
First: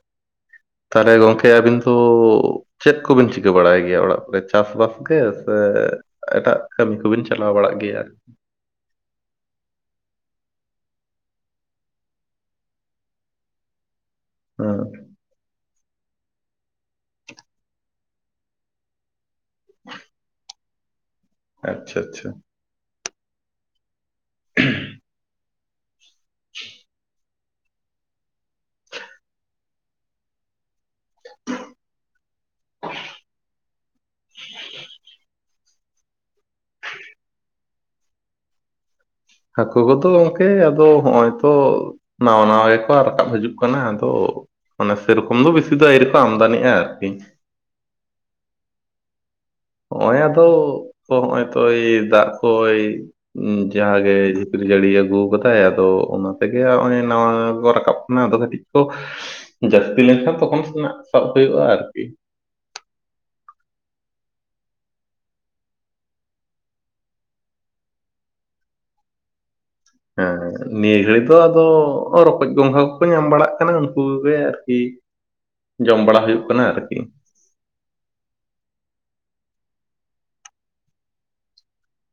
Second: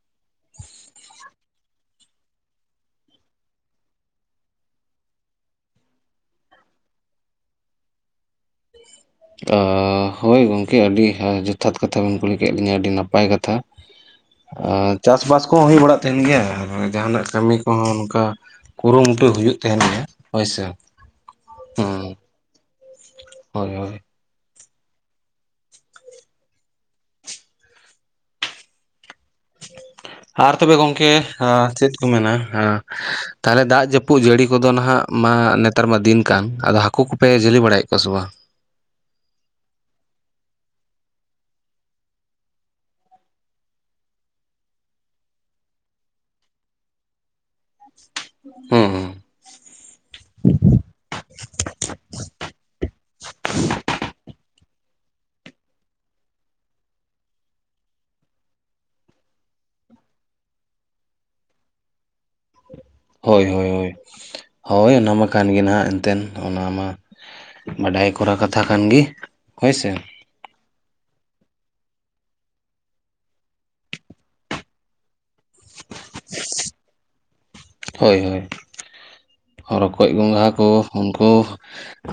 ᱛᱟᱦᱚᱞᱮ ᱜᱚᱝᱠᱮ ᱟᱹᱵᱤᱱ ᱫᱚ ᱪᱮᱫ ᱠᱚᱵᱤᱱ ᱪᱤᱠᱟᱹ ᱵᱟᱲᱟᱭ ᱜᱮᱭᱟ ᱚᱲᱟᱜ ᱠᱚᱨᱮ ᱪᱟᱥᱵᱟᱥ ᱜᱮ ᱥᱮ? ᱮᱴᱟᱜ ᱠᱟᱹᱢᱤ ᱠᱚᱵᱤᱱ ᱪᱟᱞᱟᱣ ᱵᱟᱲᱟᱜ ᱜᱮᱭᱟ ᱟᱨᱠᱤ ᱛᱚ ᱦᱳᱭ ᱜᱚᱢᱠᱮ ᱟᱹᱰᱤ ᱡᱚᱛᱷᱟᱛ ᱠᱟᱛᱷᱟ ᱵᱮᱤᱱ ᱠᱩᱞᱤ ᱠᱮᱫ ᱞᱤᱧᱟᱹ ᱟᱹᱰᱤ ᱱᱟᱯᱟᱭ ᱠᱟᱛᱷᱟ ᱦᱮᱸ ᱟᱨ ᱪᱟᱥ ᱵᱟᱟᱥ ᱠᱚᱦᱚᱸ ᱦᱩᱭ ᱵᱟᱲᱟᱜ ᱛᱟᱦᱮᱱ ᱜᱮᱭᱟ ᱟᱨ ᱡᱟᱦᱟᱸᱱᱟᱜ ᱠᱟᱹᱢᱤ ᱠᱚᱦᱚᱸ ᱚᱱᱠᱟ ᱠᱩᱨᱩᱢᱩᱴᱩ ᱦᱩᱭᱩᱜ ᱛᱮᱦᱮᱱ ᱜᱮᱭᱟ ᱦᱳᱭ ᱥᱮ ᱟᱪᱪᱷᱟ ᱦᱩᱸ ᱟᱪᱪᱷᱟ ᱦᱳᱭ ᱦᱳᱭ <unintelligible> ᱟᱨ ᱛᱚᱵᱮ ᱜᱚᱝᱠᱮ ᱟ ᱪᱮᱫ ᱠᱚ ᱢᱮᱱᱟ ᱛᱟᱦᱚᱞᱮ ᱫᱟᱜ ᱡᱟᱹᱯᱩᱫ ᱯᱩᱜ ᱡᱟᱹᱲᱤ ᱠᱚᱫᱚ ᱱᱟᱦᱟᱸᱜ ᱢᱟ ᱱᱮᱛᱟᱨ ᱢᱟ ᱫᱤᱱ ᱠᱟᱱ ᱟᱫᱚ ᱦᱟᱹᱠᱩ ᱠᱚᱯᱮ ᱡᱷᱟᱹᱞᱤ ᱵᱟᱲᱟᱭᱮᱫ ᱠᱚᱣᱟ ᱥᱮ ᱵᱟᱝ? ᱦᱟᱹᱠᱩ ᱠᱚᱫᱚ ᱜᱚᱝᱠᱮ ᱟᱫᱚ ᱦᱚᱜᱼᱚᱭ ᱛᱚ ᱱᱟᱣᱟ ᱱᱟᱣᱟ ᱜᱮᱠᱚ ᱨᱟᱠᱟᱵ ᱦᱤᱡᱩᱜ ᱠᱟᱱᱟ ᱟᱫᱚ ᱚᱱᱮ ᱥᱮᱨᱚᱠᱚᱢ ᱫᱚ ᱵᱮᱥᱤ ᱫᱚ ᱟᱣᱨᱤᱠᱚ ᱟᱢᱫᱟᱱᱤᱼᱟ ᱟᱨᱠᱤ ᱦᱮᱸ ᱦᱮᱸ ᱦᱚᱜ-ᱚᱭ ᱟᱫᱚ ᱠᱚ ᱦᱚᱜᱼᱚᱭ ᱛᱚᱭ ᱫᱟᱜ ᱠᱚᱭ ᱡᱟᱦᱟᱸᱜᱮ ᱡᱷᱤᱯᱲ ᱡᱟᱹᱲᱤ ᱟᱹᱜᱩ ᱠᱟᱫᱟᱭ ᱟᱫᱚ ᱚᱱᱟ ᱛᱮᱜᱮ ᱱᱚᱜ-ᱚᱭ ᱱᱟᱣᱭᱟ ᱠᱚ ᱨᱟᱠᱟᱵ ᱠᱟᱱᱟ ᱟᱫᱚ ᱠᱟᱹᱴᱤᱡ ᱡᱟᱹᱥᱛᱤ ᱞᱮᱱᱠᱷᱟᱱ ᱛᱚᱠᱷᱚᱱ ᱱᱟᱜ ᱥᱟᱵ ᱦᱩᱭᱩᱜᱼᱟ ᱟᱨᱠᱤ ᱦᱳᱭ ᱦᱳᱭ ᱦᱳᱭ, ᱦᱳᱭ ᱚᱱᱟ ᱢᱟ ᱠᱟᱱ ᱜᱮ ᱱᱟᱦᱟᱜ ᱮᱱᱛᱮᱱ ᱚᱱᱟ ᱢᱟ ᱵᱟᱰᱟᱭ ᱠᱚᱨᱟ ᱠᱟᱛᱷᱟ ᱠᱟᱱᱜᱤ ᱦᱳᱭᱥᱮ ᱦᱮᱸ ᱱᱤᱭᱟᱹ ᱜᱷᱟᱹᱲᱤᱡ ᱫᱚ ᱟᱫᱚ ᱨᱚᱠᱚᱡ ᱜᱚᱸᱜᱷᱟ ᱠᱚᱠᱚ ᱧᱟᱢ ᱵᱟᱲᱟᱜ ᱠᱟᱱᱟ ᱩᱱᱠᱩ ᱠᱚᱜᱮ ᱟᱨᱠᱤ ᱡᱚᱢ ᱵᱟᱲᱟ ᱦᱩᱭᱩᱜ ᱠᱟᱱᱟ ᱟᱨᱠᱤ ᱦᱳᱭ ᱦᱳᱭ, ᱨᱚᱠᱚᱡ ᱜᱚᱸᱜᱷᱟ ᱠᱚ ᱩᱱᱠᱩ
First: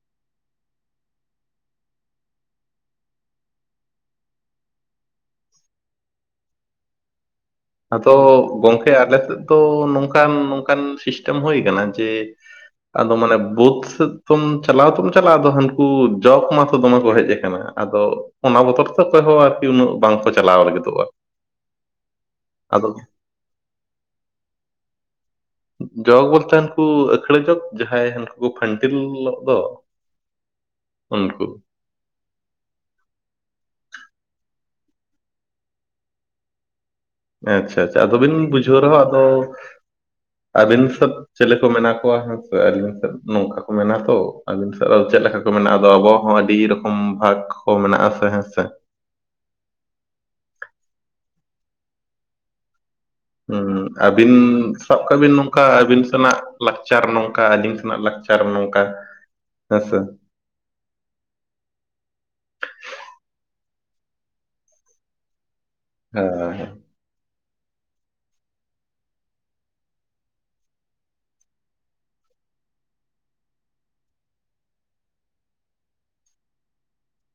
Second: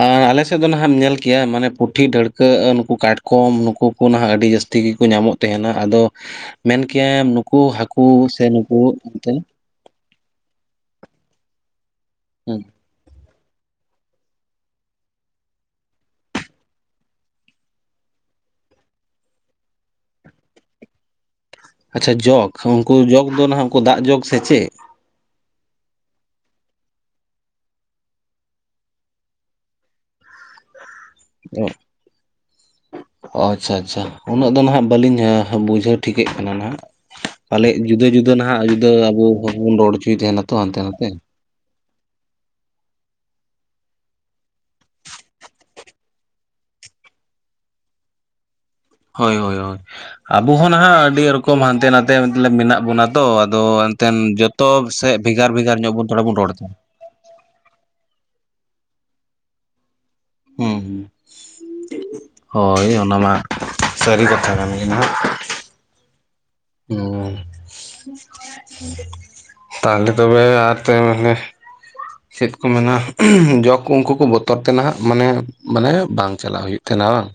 ᱟᱨ ᱟᱞᱮᱥᱮᱫ ᱫᱚ ᱱᱟᱦᱟᱜ ᱮᱢ ᱧᱮᱞ ᱠᱮᱭᱟ ᱢᱟᱱᱮ ᱯᱩᱴᱷᱤ ᱰᱟᱹᱲᱠᱟᱹᱜ ᱠᱟᱴᱠᱚᱢ ᱱᱩᱠᱩ ᱱᱩᱠᱩ ᱱᱟᱦᱟᱜ ᱟᱹᱰᱤ ᱡᱟᱹᱥᱛᱤ ᱜᱮᱠᱚ ᱧᱟᱢᱚᱜ ᱛᱟᱦᱮᱱᱟ ᱟᱫᱚ ᱢᱮᱱ ᱠᱮᱭᱟᱢ ᱱᱩᱠᱩ ᱟᱫᱚ ᱦᱟᱹᱠᱩ ᱥᱮ ᱜᱚᱝᱠᱮ ᱱᱩᱠᱩ ᱟᱞᱮ ᱮᱱᱛᱮ ᱥᱮᱫ ᱫᱚ ᱱᱚᱝᱠᱟ ᱱᱚᱝᱠᱟᱱ ᱱᱚᱝᱠᱟᱱ ᱥᱤᱥᱴᱮᱢ ᱦᱳᱭ ᱟᱠᱟᱱᱟ ᱡᱮ ᱦᱮᱸ ᱟᱫᱚ ᱢᱟᱱᱮ ᱵᱩᱫ ᱥᱩᱫ ᱛᱚᱢ ᱪᱟᱞᱟᱣ ᱛᱚᱢ ᱪᱟᱞᱟᱜᱼᱟ, ᱟᱫᱚ ᱦᱟᱹᱱᱠᱩ ᱡᱚᱠ ᱢᱟᱛᱚ ᱫᱚᱢᱮ ᱠᱚ ᱦᱮᱡᱽ ᱟᱠᱟᱱᱟ ᱟᱫᱚ ᱚᱱᱟ ᱵᱚᱛᱚᱨᱛᱮ ᱚᱠᱚᱭᱦᱚᱸ ᱟᱨᱠᱤ ᱩᱱᱟᱹᱜ ᱵᱟᱝᱠᱚ ᱪᱟᱞᱟᱣ ᱞᱟᱹᱜᱤᱛᱚᱜ-ᱟ, ᱟᱪᱪᱷᱟ ᱡᱚᱜᱽ ᱩᱱᱠᱩ ᱡᱚᱜᱽ ᱫᱚ ᱱᱟᱜ ᱩᱱᱠᱩ ᱫᱟᱜ ᱡᱚᱜᱽ ᱥᱮ ᱪᱮᱫᱽ ᱡᱚᱜᱽ ᱵᱚᱞᱛᱮ ᱩᱱᱠᱩ ᱟᱹᱠᱷᱲᱟᱹ ᱡᱚᱜᱽ ᱡᱟᱦᱟᱸᱭ ᱦᱟᱱᱠᱩ ᱠᱚ ᱯᱷᱟᱱᱴᱤᱞᱚᱜ ᱫᱚ᱾ ᱩᱱᱠᱩ <unintelligible> ᱚ, ᱟᱪᱪᱷᱟ ᱟᱪᱪᱷᱟ ᱩᱱᱟᱹᱜ ᱫᱚ ᱦᱟᱱᱟᱜ ᱵᱟᱹᱞᱤᱧ ᱵᱩᱡᱷᱟᱹᱣ ᱴᱷᱤᱠᱮᱫ ᱠᱟᱱᱟ ᱱᱟᱜ ᱯᱟᱞᱮᱫ ᱟᱪᱪᱷᱟ ᱟᱪᱪᱷᱟ ᱡᱩᱫᱟᱹ ᱟᱫᱚ ᱡᱩᱫᱟᱹ ᱵᱤᱱ ᱱᱟᱦᱟᱜ ᱵᱩᱡᱷᱟᱹᱣ ᱡᱩᱫᱟᱹ ᱨᱮᱦᱚᱸ ᱟᱫᱚ ᱟᱵᱚ ᱦᱚᱲᱵᱚᱱ ᱨᱚᱲ ᱦᱚᱪᱚᱭ ᱛᱟᱦᱮᱱᱟ ᱛᱚ ᱦᱟᱱᱛᱮ ᱱᱟᱛᱮ᱾ ᱪᱮᱫ ᱞᱮᱠᱟ ᱠᱚ ᱢᱮᱱᱟᱜ ᱠᱚᱣᱟ ᱦᱟᱸᱜ ᱟᱹᱞᱤᱱ ᱥᱮᱫ ᱱᱚᱝᱠᱟ ᱠᱚ ᱢᱮᱱᱟ ᱛᱚ, ᱟᱵᱤᱱ ᱥᱮᱫ ᱪᱮᱫ ᱞᱮᱠᱟ ᱢᱮᱱᱟᱜᱼᱟ ᱟᱫᱚ ᱟᱵᱚᱣᱟᱜ ᱦᱚᱸ ᱟᱹᱰᱤ ᱨᱚᱠᱚᱢ ᱵᱷᱟᱜᱽ ᱠᱚ ᱢᱮᱱᱟᱜ-ᱟ ᱥᱮ ᱦᱮᱸ ᱥᱮ᱾ ᱦᱳᱭ ᱦᱳᱭ ᱦᱳᱭ ᱟᱵᱚ ᱦᱚᱸ ᱱᱟᱦᱟᱜ ᱟᱹᱰᱤ ᱨᱚᱠᱚᱢ ᱦᱟᱱᱛᱮ ᱱᱟᱛᱮ ᱢᱚᱛᱞᱚᱵᱽ ᱢᱮᱱᱟᱜ ᱵᱚᱱᱟ ᱛᱚ ᱟᱫᱚ ᱦᱩᱸ ᱮᱱᱛᱮᱱ ᱟᱹᱵᱤᱱ ᱡᱚᱛᱚ ᱥᱟᱵ ᱥᱮᱫ ᱠᱟᱜ ᱵᱤᱱ ᱵᱷᱮᱜᱟᱨ ᱵᱷᱮᱜᱟᱨ ᱱᱚᱝᱠᱟ ᱧᱚᱜ ᱟᱹᱵᱤᱱ ᱵᱚᱱ ᱛᱷᱚᱲᱟ ᱵᱚᱱ ᱨᱚᱲ᱾ ᱥᱮᱱᱟᱜ ᱞᱟᱠᱪᱟᱨ ᱱᱚᱝᱠᱟ ᱟᱹᱞᱤᱧ ᱥᱮᱱᱟᱜ ᱞᱟᱠᱪᱟᱨ ᱱᱚᱝᱠᱟ ᱦᱮᱸ ᱥᱮ᱾ ᱦᱩᱸ ᱦᱳᱭ ᱚᱱᱟ ᱢᱟ ᱥᱟᱹᱨᱤ ᱠᱟᱛᱷᱟ ᱠᱟᱱ ᱜᱮ ᱱᱟᱜ᱾ <unintelligible> ᱦᱩᱸᱻ ᱛᱟᱦᱞᱮ ᱛᱚᱵᱮ ᱟᱨ ᱛᱮ ᱢᱟᱱᱮ᱾ ᱪᱮᱫ ᱠᱚ ᱢᱮᱱᱟ, ᱡᱚᱠ ᱠᱚ ᱩᱱᱠᱩ ᱠᱚ ᱵᱚᱛᱚᱨ ᱛᱮ ᱱᱟᱦᱟᱜ ᱢᱟᱱᱮ ᱢᱟᱱᱮ ᱵᱟᱝ ᱪᱟᱞᱟᱜ ᱦᱩᱭᱩᱜ ᱛᱟᱦᱮᱱᱟ ᱵᱟᱝ᱾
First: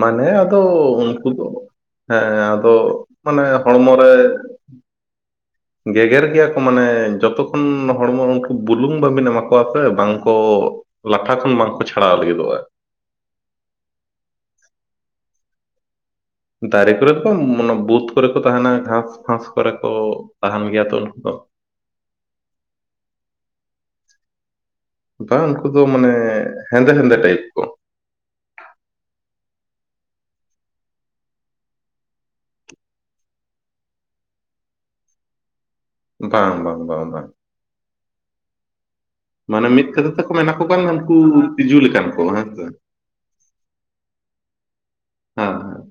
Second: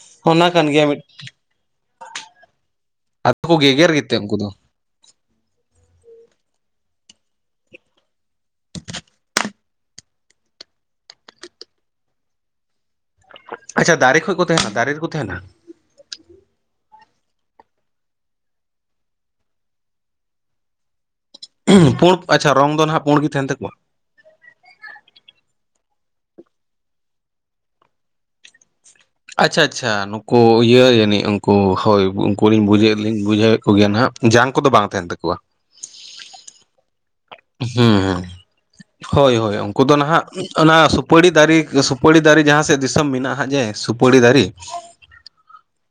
ᱢᱟᱱᱮ ᱚᱱᱟ ᱟᱫᱚ ᱠᱟᱱ ᱜᱮᱭᱟ ᱢᱤᱫ ᱩᱱᱠᱩ ᱫᱚ ᱦᱮᱸ ᱟᱫᱚ ᱟᱫᱚ ᱢᱟᱱᱮ ᱠᱚ ᱦᱚᱲᱢᱚ ᱜᱮᱜᱮᱨ ᱨᱮ ᱜᱮᱛᱮ ᱩᱱᱠᱩ ᱫᱚ ᱜᱮᱜᱮᱨ ᱜᱮᱭᱟ ᱠᱚ ᱢᱟᱱᱮ ᱡᱚᱛᱚ ᱠᱷᱚᱱ ᱦᱚᱲᱢᱚ ᱩᱱᱠᱩ ᱵᱩᱞᱩᱝ ᱵᱟᱹᱵᱤᱱ ᱮᱢᱟ ᱠᱚᱣᱟ ᱥᱮ ᱵᱟᱝᱠᱚ ᱞᱟᱴᱷᱟ ᱠᱷᱚᱱ ᱵᱟᱝᱠᱚ ᱪᱷᱟᱲᱟᱣ ᱞᱟᱹᱜᱤᱫᱚᱜᱼᱟ, ᱟᱪᱪᱷᱟ ᱫᱟᱨᱮ ᱠᱷᱚᱡ ᱠᱚ ᱛᱟᱦᱮᱱᱟ ᱫᱟᱨᱮ ᱨᱮᱠᱚ ᱛᱟᱦᱮᱱᱟ? ᱫᱟᱨᱮ ᱠᱚᱨᱮ ᱫᱚ ᱢᱟᱱᱮ ᱵᱩᱫᱽ ᱠᱚᱨᱮ ᱠᱚ ᱛᱟᱦᱮᱸᱱᱟ ᱜᱷᱟᱥ ᱯᱷᱟᱥ ᱠᱚᱨᱮ ᱠᱚ ᱛᱟᱦᱮᱸᱱ ᱜᱮᱭᱟ ᱛᱚ ᱩᱱᱠᱩ ᱫᱚ᱾ ᱯᱩᱸᱲ ᱟᱪᱪᱷᱟ ᱨᱚᱝ ᱫᱚ ᱱᱟᱦᱟᱜ ᱯᱩᱲ ᱜᱮ ᱛᱟᱦᱮᱸᱱ ᱛᱟᱠᱚᱣᱟ? ᱵᱟᱝ ᱩᱱᱠᱩ ᱫᱚ ᱢᱟᱱᱮ ᱦᱮᱸᱫᱮ ᱦᱮᱸᱫᱮ ᱴᱟᱭᱤᱯ ᱠᱚ᱾ ᱟᱪᱪᱷᱟ ᱟᱪᱪᱷᱟ ᱱᱩᱠᱩ ᱤᱭᱟᱹ ᱡᱟᱹᱱᱤᱡ ᱩᱱᱠᱩ ᱦᱳᱭ ᱩᱱᱠᱩᱜᱤᱧ ᱵᱩᱡᱮᱭᱮᱫ ᱵᱩᱡᱷᱟᱹᱣᱮᱫ ᱠᱚᱜᱮᱭᱟ ᱱᱟᱸᱜ᱾ ᱡᱟᱝ ᱠᱚᱫᱚ ᱵᱟᱝ ᱛᱟᱦᱮᱸᱱ ᱛᱟᱠᱚᱣᱟ? ᱵᱟᱝ ᱵᱟᱝ ᱵᱟᱝ ᱵᱟᱝ᱾ <unintelligible> ᱦᱳᱭ ᱦᱳᱭ ᱢᱟᱱᱮ ᱩᱱᱠᱩ ᱢᱤᱫ ᱫᱚ ᱠᱟᱛᱷᱟ ᱱᱟᱦᱟᱜ ᱛᱮᱠᱚ ᱢᱮᱱᱟ ᱠᱚ ᱚᱱᱟ ᱠᱟᱱ ᱩᱱᱠᱩ ᱥᱩᱯᱟᱹᱨᱤ ᱫᱟᱨᱮ ᱛᱤᱡᱩ ᱞᱮᱠᱟᱱ ᱥᱩᱯᱟᱹᱨᱤ ᱠᱚ ᱫᱟᱨᱮ ᱦᱮᱸ ᱡᱟᱦᱟᱸ ᱥᱮ? ᱥᱮᱫ ᱫᱤ ᱢᱮᱱᱟᱜᱼᱟ ᱡᱮ ᱥᱩᱯᱟᱹᱲᱤ ᱫᱟᱨᱮ᱾ ᱦᱮᱸ ᱦᱮᱸ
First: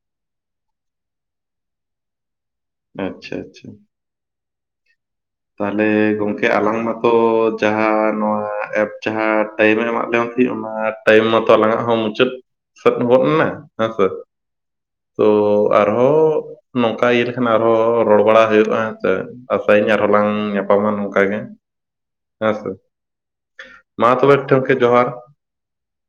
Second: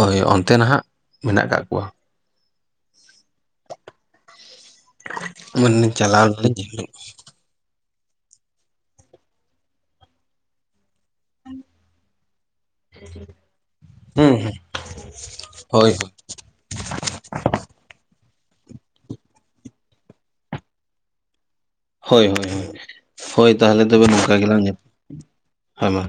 ᱦᱳᱭ ᱚᱱᱛᱮ ᱱᱟᱦᱟᱸᱜ ᱢᱮᱱᱟᱜ ᱠᱟᱜ ᱠᱚᱣᱟ᱾ ᱟᱪᱪᱷᱟ ᱟᱪᱪᱷᱟ᱾ ᱢᱟᱱᱮ ᱛᱟᱦᱚᱞᱮ ᱜᱚᱝᱠᱮ ᱪᱞᱟᱣᱱᱟᱞᱤᱧ ᱡᱤᱞ ᱟᱞᱟᱝ ᱟᱹᱜᱩ᱾ ᱢᱟᱛᱚ ᱡᱟᱦᱟᱸ ᱱᱚᱣᱟ ᱮᱯ ᱡᱟᱦᱟᱸ ᱴᱟᱭᱤᱢᱮ ᱮᱢᱟᱫᱞᱮ ᱛᱟᱦᱮᱸᱫ ᱚᱱᱟ ᱴᱟᱭᱤᱢ ᱢᱟᱛᱚ ᱟᱞᱟᱝᱟᱜ ᱦᱚᱸ ᱢᱩᱪᱟᱹᱫ᱾ ᱥᱮᱫ ᱜᱚᱫ ᱮᱱᱟ ᱦᱮᱸᱥᱮ ᱦᱩᱸ ᱦᱩᱸ ᱛᱚ ᱦᱳᱭ ᱟᱨᱦᱚᱸ ᱱᱚᱝᱠᱟ ᱤᱭᱟᱹ ᱞᱮᱠᱷᱟᱱ ᱟᱨᱦᱚᱸ ᱨᱚᱲ ᱵᱟᱲᱟ ᱦᱩᱭᱩᱜᱼᱟ ᱦᱮᱸᱥᱮ ᱟᱥᱟᱭᱟᱹᱧ ᱟᱨᱦᱚᱸ ᱞᱟᱝ ᱧᱟᱯᱟᱢᱟ ᱱᱚᱝᱠᱟ ᱜᱮ᱾ ᱦᱳᱭ ᱦᱳᱭ ᱦᱳᱭ ᱦᱳᱭ ᱛᱟᱦᱚᱞᱮ ᱛᱚᱵᱮ ᱱᱚᱝᱠᱟ ᱜᱮᱞᱟᱝ ᱵᱟᱲᱟ <inaudible> ᱯᱟ ᱢᱟ᱾